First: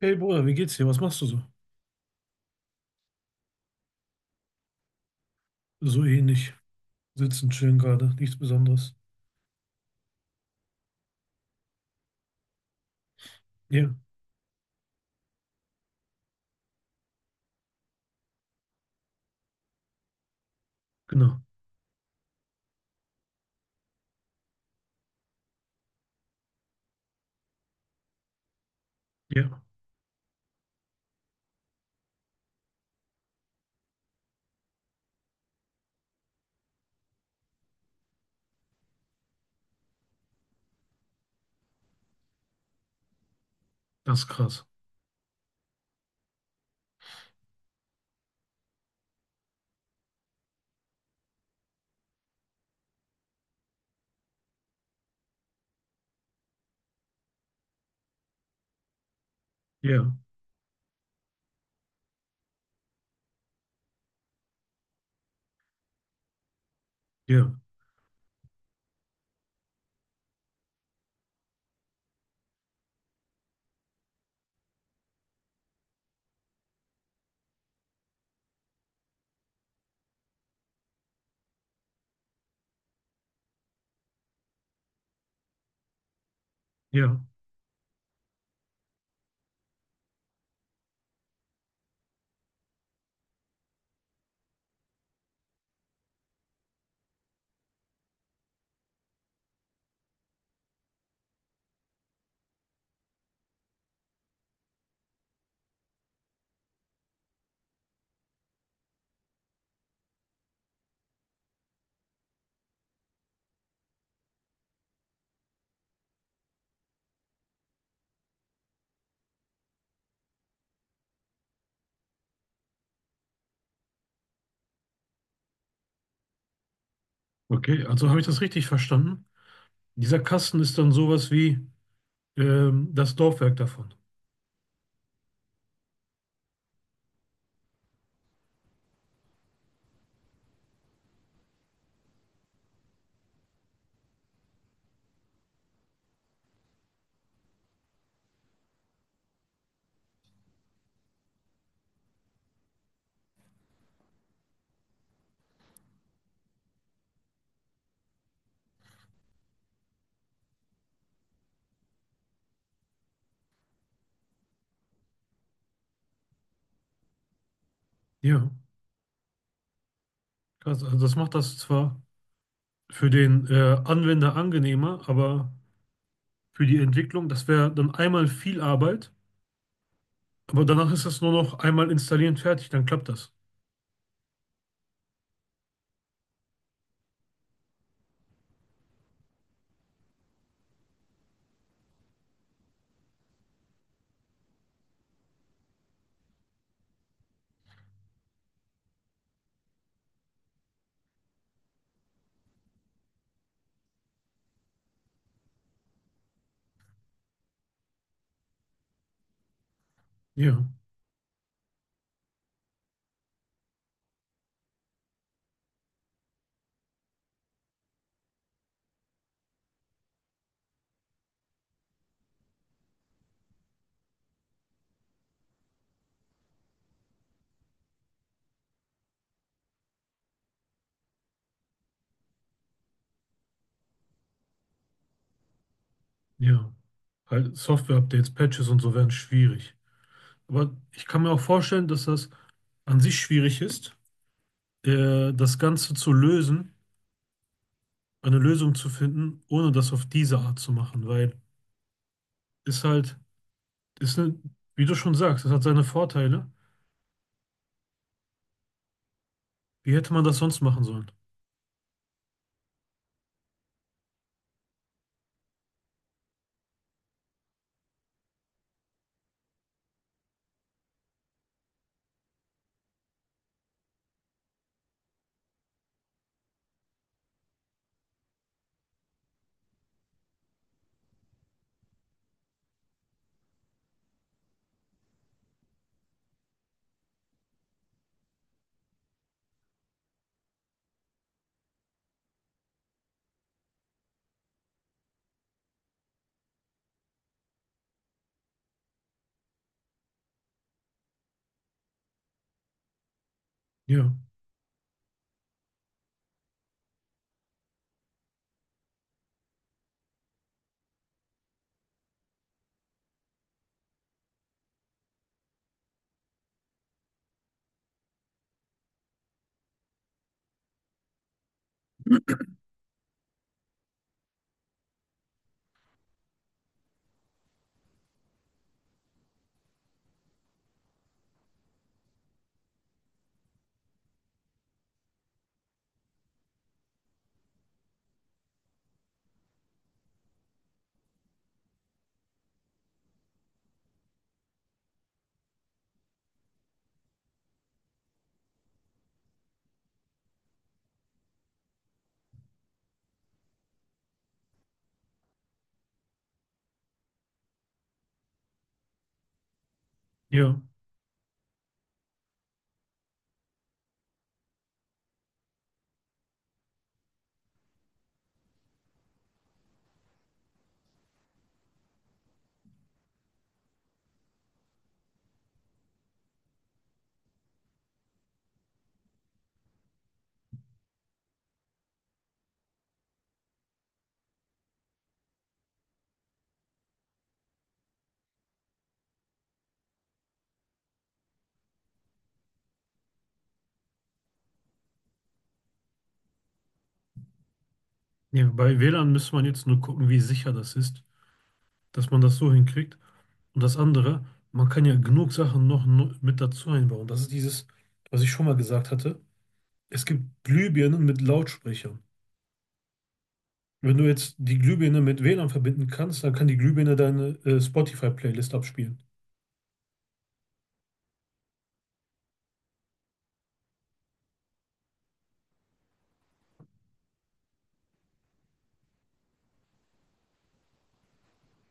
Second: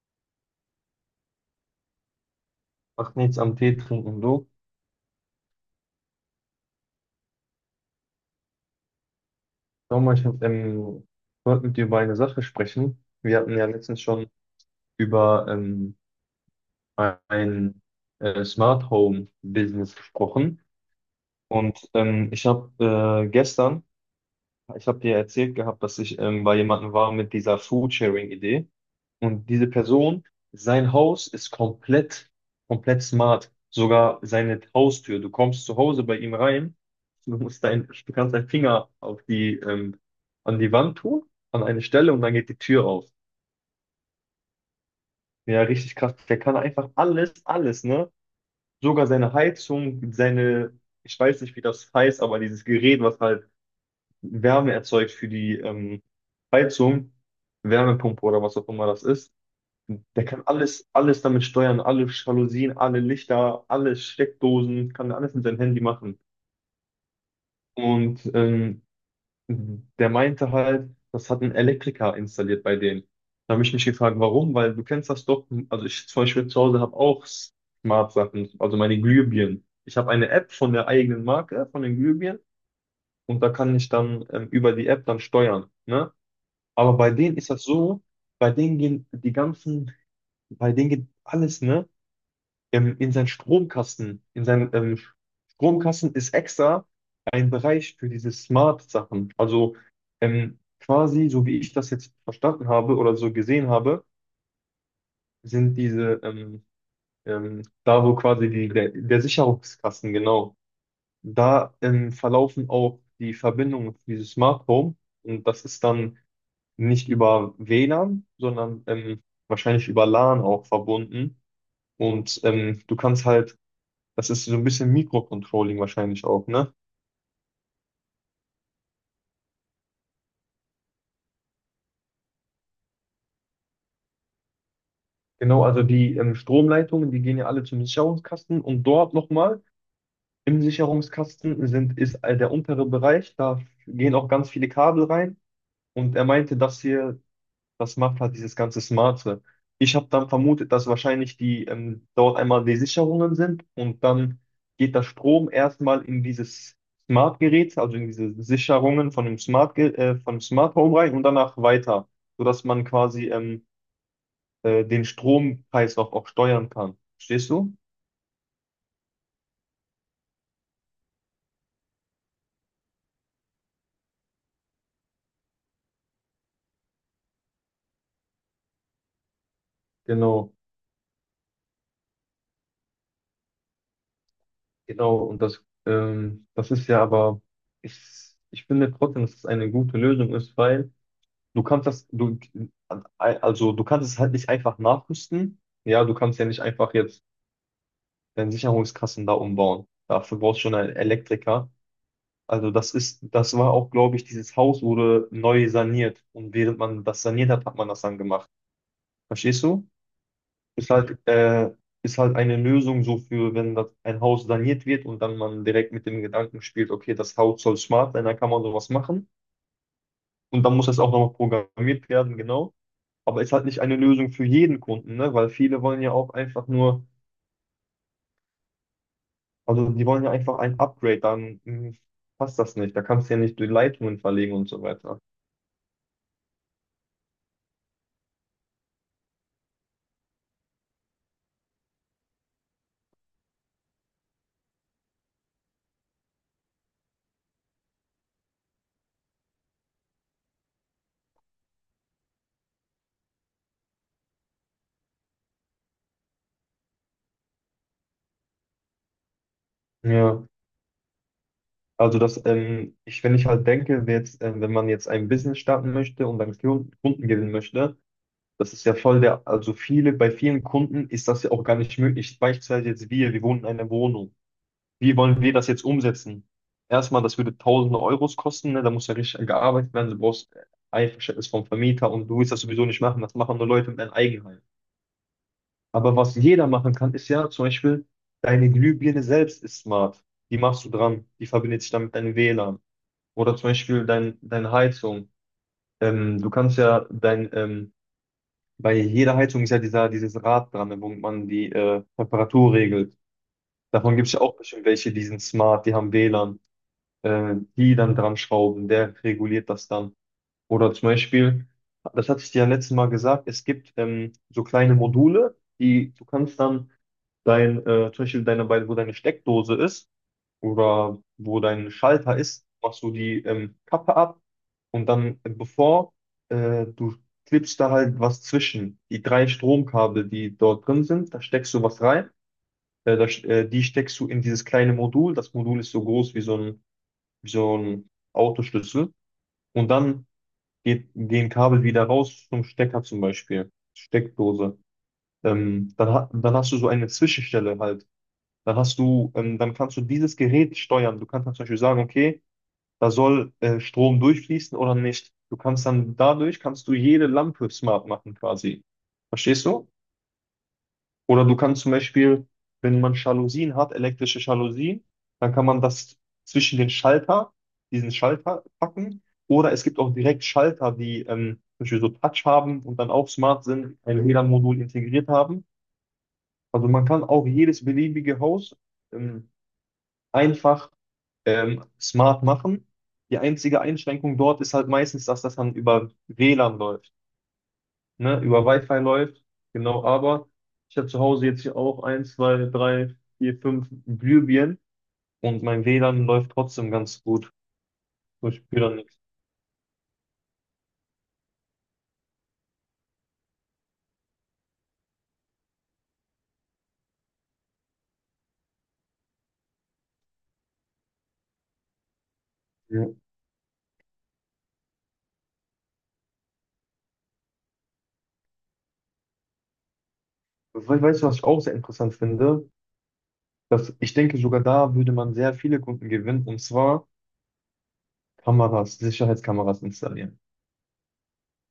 Hey Bruder, wie geht's dir? Was machst du so? Macht nichts am Tee trinken, du. So ähnlich. Sitzen, chillen gerade. Nichts Besonderes. Schau mal, ich wollte mit dir über eine Sache sprechen. Wir hatten ja Ja, letztens schon über ein Smart Home Business gesprochen. genau. Ich habe gestern, ich habe dir erzählt gehabt, dass ich bei jemandem war mit dieser Food Sharing Idee. Und Ja, diese Person, sein Haus ist komplett, komplett smart. Sogar seine Haustür. Du kommst zu Hause bei ihm rein. Du kannst deinen Finger an die Wand tun, an eine Stelle, und dann geht die Tür auf. das ist krass. Ja, richtig krass. Der kann einfach alles, alles, ne? Sogar seine Heizung, seine, ich weiß nicht, wie das heißt, aber dieses Gerät, was halt Wärme erzeugt für die Heizung, Wärmepumpe, oder was auch immer das ist. Ja, Der kann alles, alles damit steuern, alle Jalousien, alle Lichter, alle Steckdosen, kann alles mit seinem Handy machen. ja, Und ähm, der meinte halt, das hat ein Elektriker installiert bei denen. Da habe ich mich gefragt, warum? Weil du kennst das doch. Also, ich zum Beispiel zu Hause habe auch Smart-Sachen, also meine Glühbirnen. Ich habe eine App von der eigenen Marke, von den Glühbirnen, und da kann ich dann über die App dann steuern. Ne? Aber bei ja. denen ist das so, bei denen gehen die ganzen, bei denen geht alles, ne? In seinen Stromkasten. In seinem Stromkasten ist extra ein Bereich für diese Smart-Sachen. Also, quasi, so wie ich das jetzt verstanden habe oder so gesehen habe, sind diese da, wo quasi der Sicherungskasten, genau, da verlaufen auch die Verbindungen für dieses Smart Home. Und das ist dann nicht über WLAN, sondern wahrscheinlich über LAN auch verbunden. Du kannst halt. Das ist so ein bisschen Mikrocontrolling wahrscheinlich auch, ne? Okay, also habe ich das richtig verstanden? Dieser Kasten ist dann sowas wie das Laufwerk davon. Genau, also die Stromleitungen, die gehen ja alle zum Sicherungskasten, und dort nochmal im Sicherungskasten sind, ist der untere Bereich, da gehen auch ganz viele Kabel rein, und er meinte, dass hier, das macht halt dieses ganze Smarte. Ich habe dann vermutet, dass wahrscheinlich die dort einmal die Sicherungen sind, und dann geht der Strom erstmal in dieses Smart-Gerät, also in diese Sicherungen von dem Smart Home rein und danach weiter, sodass man quasi den Strompreis auch steuern kann. Verstehst du? Ja, krass. Also das macht das zwar für den Anwender angenehmer, aber für die Entwicklung, das wäre dann einmal viel Arbeit, Genau, aber danach ist das nur noch einmal installieren, fertig, dann klappt das. genau. Und das ist ja aber, ich, ich finde trotzdem, dass es eine gute Lösung ist, weil du kannst das, also du kannst es halt nicht einfach nachrüsten. Ja, du kannst ja nicht einfach jetzt deine Sicherungskassen da umbauen. Dafür brauchst du schon einen Elektriker. Also das war auch, glaube ich, dieses Haus wurde neu saniert. Und während man das saniert hat, hat man das dann gemacht. Verstehst du? Ja. Ist halt, äh, ist halt eine Lösung so für, wenn das ein Haus saniert wird und dann man direkt mit dem Gedanken spielt, okay, das Haus soll smart sein, dann kann man sowas machen. Und dann muss das auch nochmal programmiert werden, genau. Aber ist halt nicht eine Lösung für jeden Kunden, ne? Weil viele wollen ja auch einfach nur, also die wollen ja einfach ein Upgrade, dann passt das nicht. Da kannst du ja nicht die Leitungen verlegen und so weiter. Ja, halt Software-Updates, Patches und so werden schwierig. Aber ich kann mir auch vorstellen, dass das an sich schwierig ist, das Ganze zu lösen, eine Lösung zu finden, ohne das auf diese Art zu machen, weil ist halt, ist ne, wie du schon sagst, es hat seine Vorteile. Wie hätte man das Ja. sonst machen sollen? Also wenn ich halt denke, jetzt, wenn man jetzt ein Business starten möchte und dann Kunden gewinnen möchte. Das ist ja voll der, also viele, bei vielen Kunden ist das ja auch gar nicht möglich. Beispielsweise jetzt wir wohnen in einer Wohnung. Wie wollen wir das jetzt umsetzen? Erstmal, das würde tausende Euros kosten, ne? Da muss ja richtig gearbeitet werden. Du brauchst Einverständnis vom Vermieter, und du willst das sowieso nicht machen. Das machen nur Leute mit einem Eigenheim. Aber was jeder machen kann, ist ja zum Beispiel, deine Glühbirne selbst ist smart. Die machst du dran. Die verbindet sich dann mit deinem WLAN. Oder zum Beispiel deine Heizung. Du kannst ja dein. Bei jeder Heizung ist ja dieses Rad dran, wo man die Temperatur regelt. Ja, Davon gibt es ja auch bestimmt welche, die sind smart, die haben WLAN, die dann dran schrauben, der reguliert das dann. Oder zum Beispiel, das hatte ich dir ja letztes Mal gesagt, es gibt so kleine Module, die du kannst dann zum Beispiel wo deine Steckdose ist oder wo dein Schalter ist, machst du die Kappe ab. Und dann, bevor du klebst da halt was zwischen, die drei Stromkabel, die dort drin sind, da steckst du was rein, die steckst du in dieses kleine Modul. Das Modul ist so groß wie so ein Autoschlüssel, und dann gehen Kabel wieder raus zum Stecker, zum Beispiel Steckdose. Dann hast du so eine Zwischenstelle halt. Dann kannst du dieses Gerät steuern. Du kannst dann zum Beispiel sagen, okay, da soll Strom durchfließen oder nicht. Du kannst dann dadurch kannst du jede Lampe smart machen quasi. Verstehst du? ja, Oder du kannst zum Beispiel, wenn man Jalousien hat, elektrische Jalousien, dann kann man das zwischen diesen Schalter packen. Oder es gibt auch direkt Schalter, die zum Beispiel so Touch haben und dann auch smart sind, ein WLAN-Modul integriert haben. Also man kann auch jedes beliebige Haus ähm, einfach smart machen. Die einzige Einschränkung dort ist halt meistens, dass das dann über WLAN läuft, ne? Über Wi-Fi läuft. Genau, aber ich habe zu Hause jetzt hier auch eins, zwei, drei, vier, fünf Glühbirnen, und mein WLAN läuft trotzdem ganz gut. ja. So, ich Bei spüre da WLAN nichts. müsste man jetzt nur gucken, wie sicher das ist, dass man das so hinkriegt. Und das andere, man kann ja genug Sachen mit dazu einbauen. Das ist dieses, was ich schon mal gesagt hatte. Es gibt Glühbirnen mit Lautsprechern. Ja. Wenn du jetzt die Glühbirne mit WLAN verbinden kannst, dann kann die Glühbirne deine Spotify-Playlist abspielen. We weißt du, was ich auch sehr interessant finde? Dass ich denke, sogar da würde man sehr viele Kunden gewinnen, und zwar Kameras, Sicherheitskameras installieren.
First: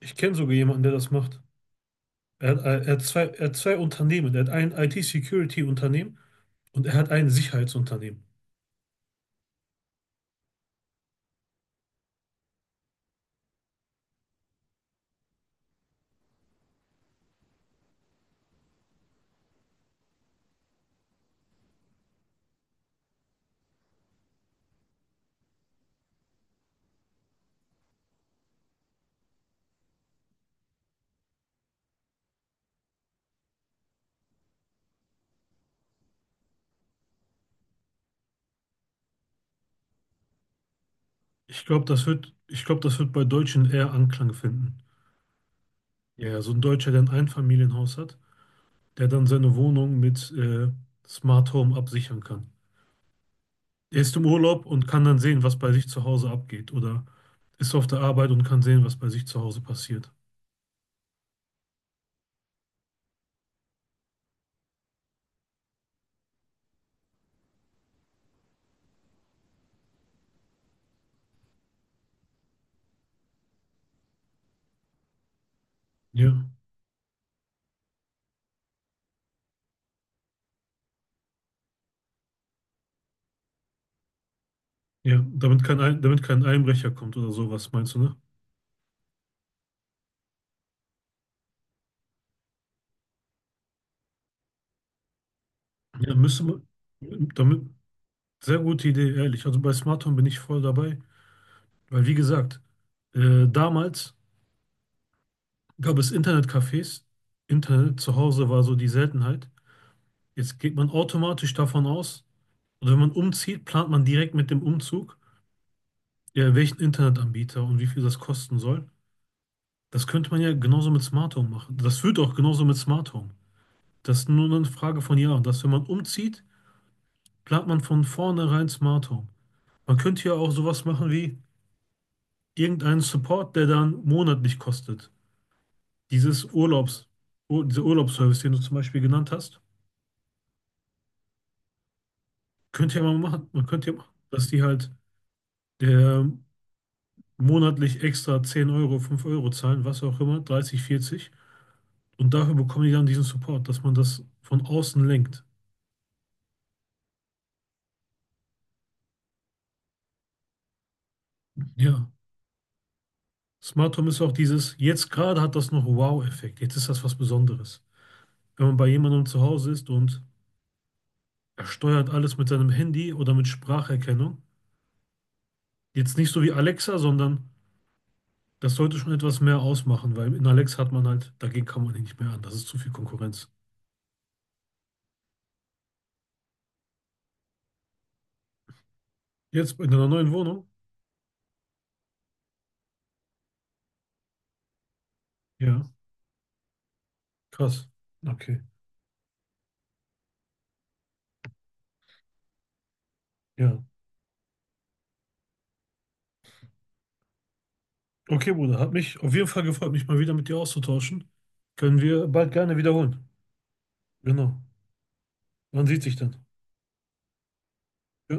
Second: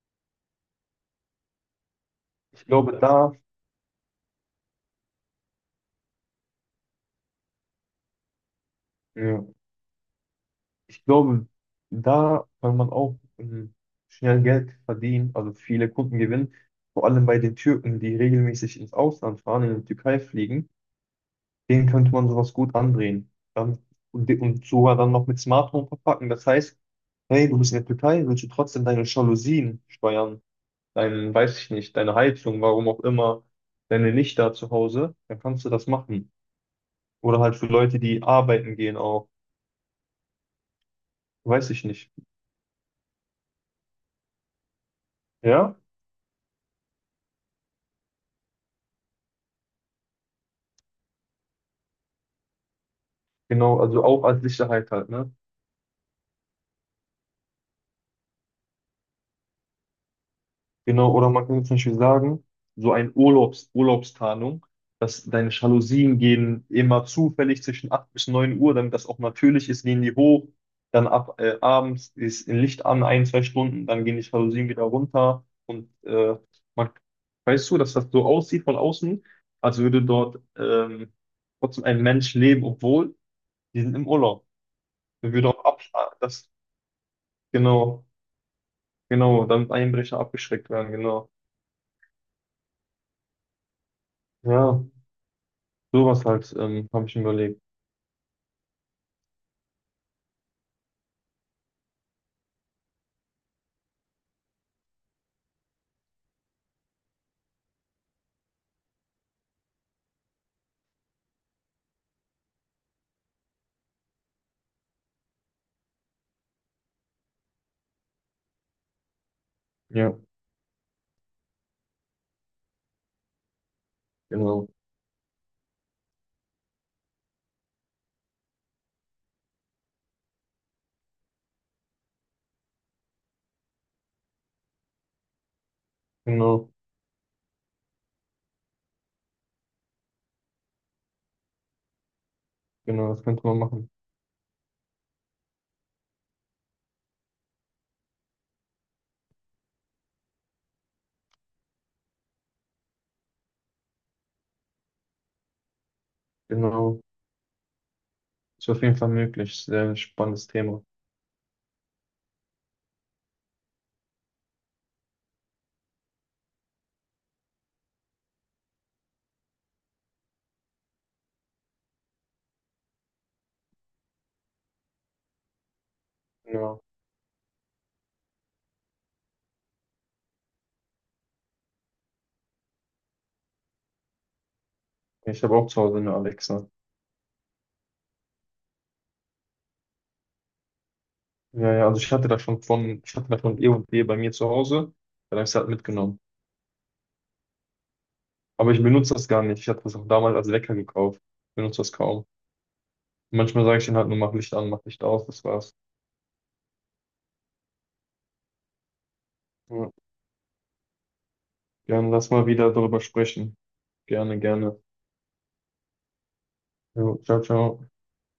Ich kenne sogar jemanden, der das macht. Er hat, Ich er glaube, hat zwei, da, er hat zwei Unternehmen. Er hat ein IT-Security-Unternehmen und er hat ein Sicherheitsunternehmen. ja. Ich glaube, da kann man auch schnell Geld verdienen, also viele Kunden gewinnen. Vor allem bei den Türken, die regelmäßig ins Ausland fahren, in die Türkei fliegen, denen könnte man sowas gut andrehen. Dann, und sogar dann noch mit Smartphone verpacken. Das heißt, hey, du bist in der Türkei, willst du trotzdem deine Jalousien steuern, weiß ich nicht, deine Heizung, warum auch immer, deine Lichter zu Hause, dann kannst du das machen. Oder halt für Leute, die arbeiten gehen auch, Ich weiß glaube, ich das nicht. wird, ich glaube, das wird bei Deutschen eher Anklang finden. Ja? Ja, ja, so ein Deutscher, der ein Einfamilienhaus hat, der dann seine Wohnung mit Smart Home absichern kann. Genau, Er also ist auch im als Urlaub und Sicherheit kann halt, dann ne? sehen, was bei sich zu Hause abgeht. Oder ist auf der Arbeit und kann sehen, was bei sich zu Hause passiert. Genau, oder man kann zum Beispiel sagen, so ein Urlaubstarnung, dass deine Jalousien gehen immer zufällig zwischen 8 bis 9 Uhr, damit das auch natürlich ist, gehen die hoch, dann ab abends ist ein Licht an, ein, zwei Stunden, dann gehen die Jalousien wieder runter, und Ja, man, weißt du, dass das so aussieht von außen, als würde dort trotzdem ein Mensch leben, obwohl die sind im Urlaub. ja, Man würde auch damit kein, Ein- ab, damit kein das, Einbrecher kommt oder sowas, meinst du, Genau. ne? Genau, damit Einbrecher abgeschreckt werden, genau. Ja, Ja, sowas müsste halt, man, habe ich mir überlegt. damit, sehr gute Idee, ehrlich. Also bei Smart Home bin ich voll dabei, weil wie gesagt, damals gab es Internetcafés, Internet zu Hause war so die Seltenheit. Jetzt geht man automatisch davon aus, oder wenn man umzieht, plant man direkt mit dem Umzug, ja, welchen Internetanbieter und wie viel das kosten soll. Das Ja, könnte man ja genauso mit Smart Home machen. Das wird auch genauso mit Smart Home. Das ist nur eine genau, Frage von Jahren, dass wenn man umzieht, plant man von vornherein Smart Home. Man könnte ja auch sowas machen wie irgendeinen Support, der dann monatlich kostet. Dieses genau, Urlaubs, dieser Urlaubsservice, den du zum Beispiel genannt hast, könnte ja genau, mal das könnte machen. man Man könnte machen. ja machen, dass die halt der monatlich extra 10 Euro, 5 Euro zahlen, was auch immer, 30, 40. Und dafür bekommen die dann diesen Support, dass man das von außen lenkt. Genau, ist auf jeden Fall möglich. Sehr spannendes Thema. Ja. Smart Home ist auch dieses, jetzt gerade hat das noch Wow-Effekt. Jetzt ist das was Besonderes. Wenn man bei jemandem zu Hause ist und er steuert alles mit seinem Handy oder mit Spracherkennung, jetzt nicht so wie Ja, Alexa, sondern das sollte schon etwas mehr ausmachen, weil in Alexa hat man halt, dagegen kann man nicht mehr an. Das ist zu viel Konkurrenz. ich habe auch zu Hause eine Alexa. Jetzt in einer neuen Wohnung? Ja, ja, also ich hatte das von E&E bei mir zu Hause, dann habe ich es halt Ja, mitgenommen. krass. Okay, Aber ich benutze das gar nicht. Ich hatte das auch damals als Wecker gekauft. Benutze das kaum. Manchmal sage ja. ich denen halt nur, mach Licht an, mach Licht aus, das war's. Okay, Bruder, hat mich auf jeden Fall Ja, gefreut, mich mal wieder mit dir auszutauschen. Können gerne, wir lass mal bald wieder gerne darüber wiederholen. sprechen. Gerne, Genau. gerne. Man sieht sich dann. Jo, ciao, ciao. Ja.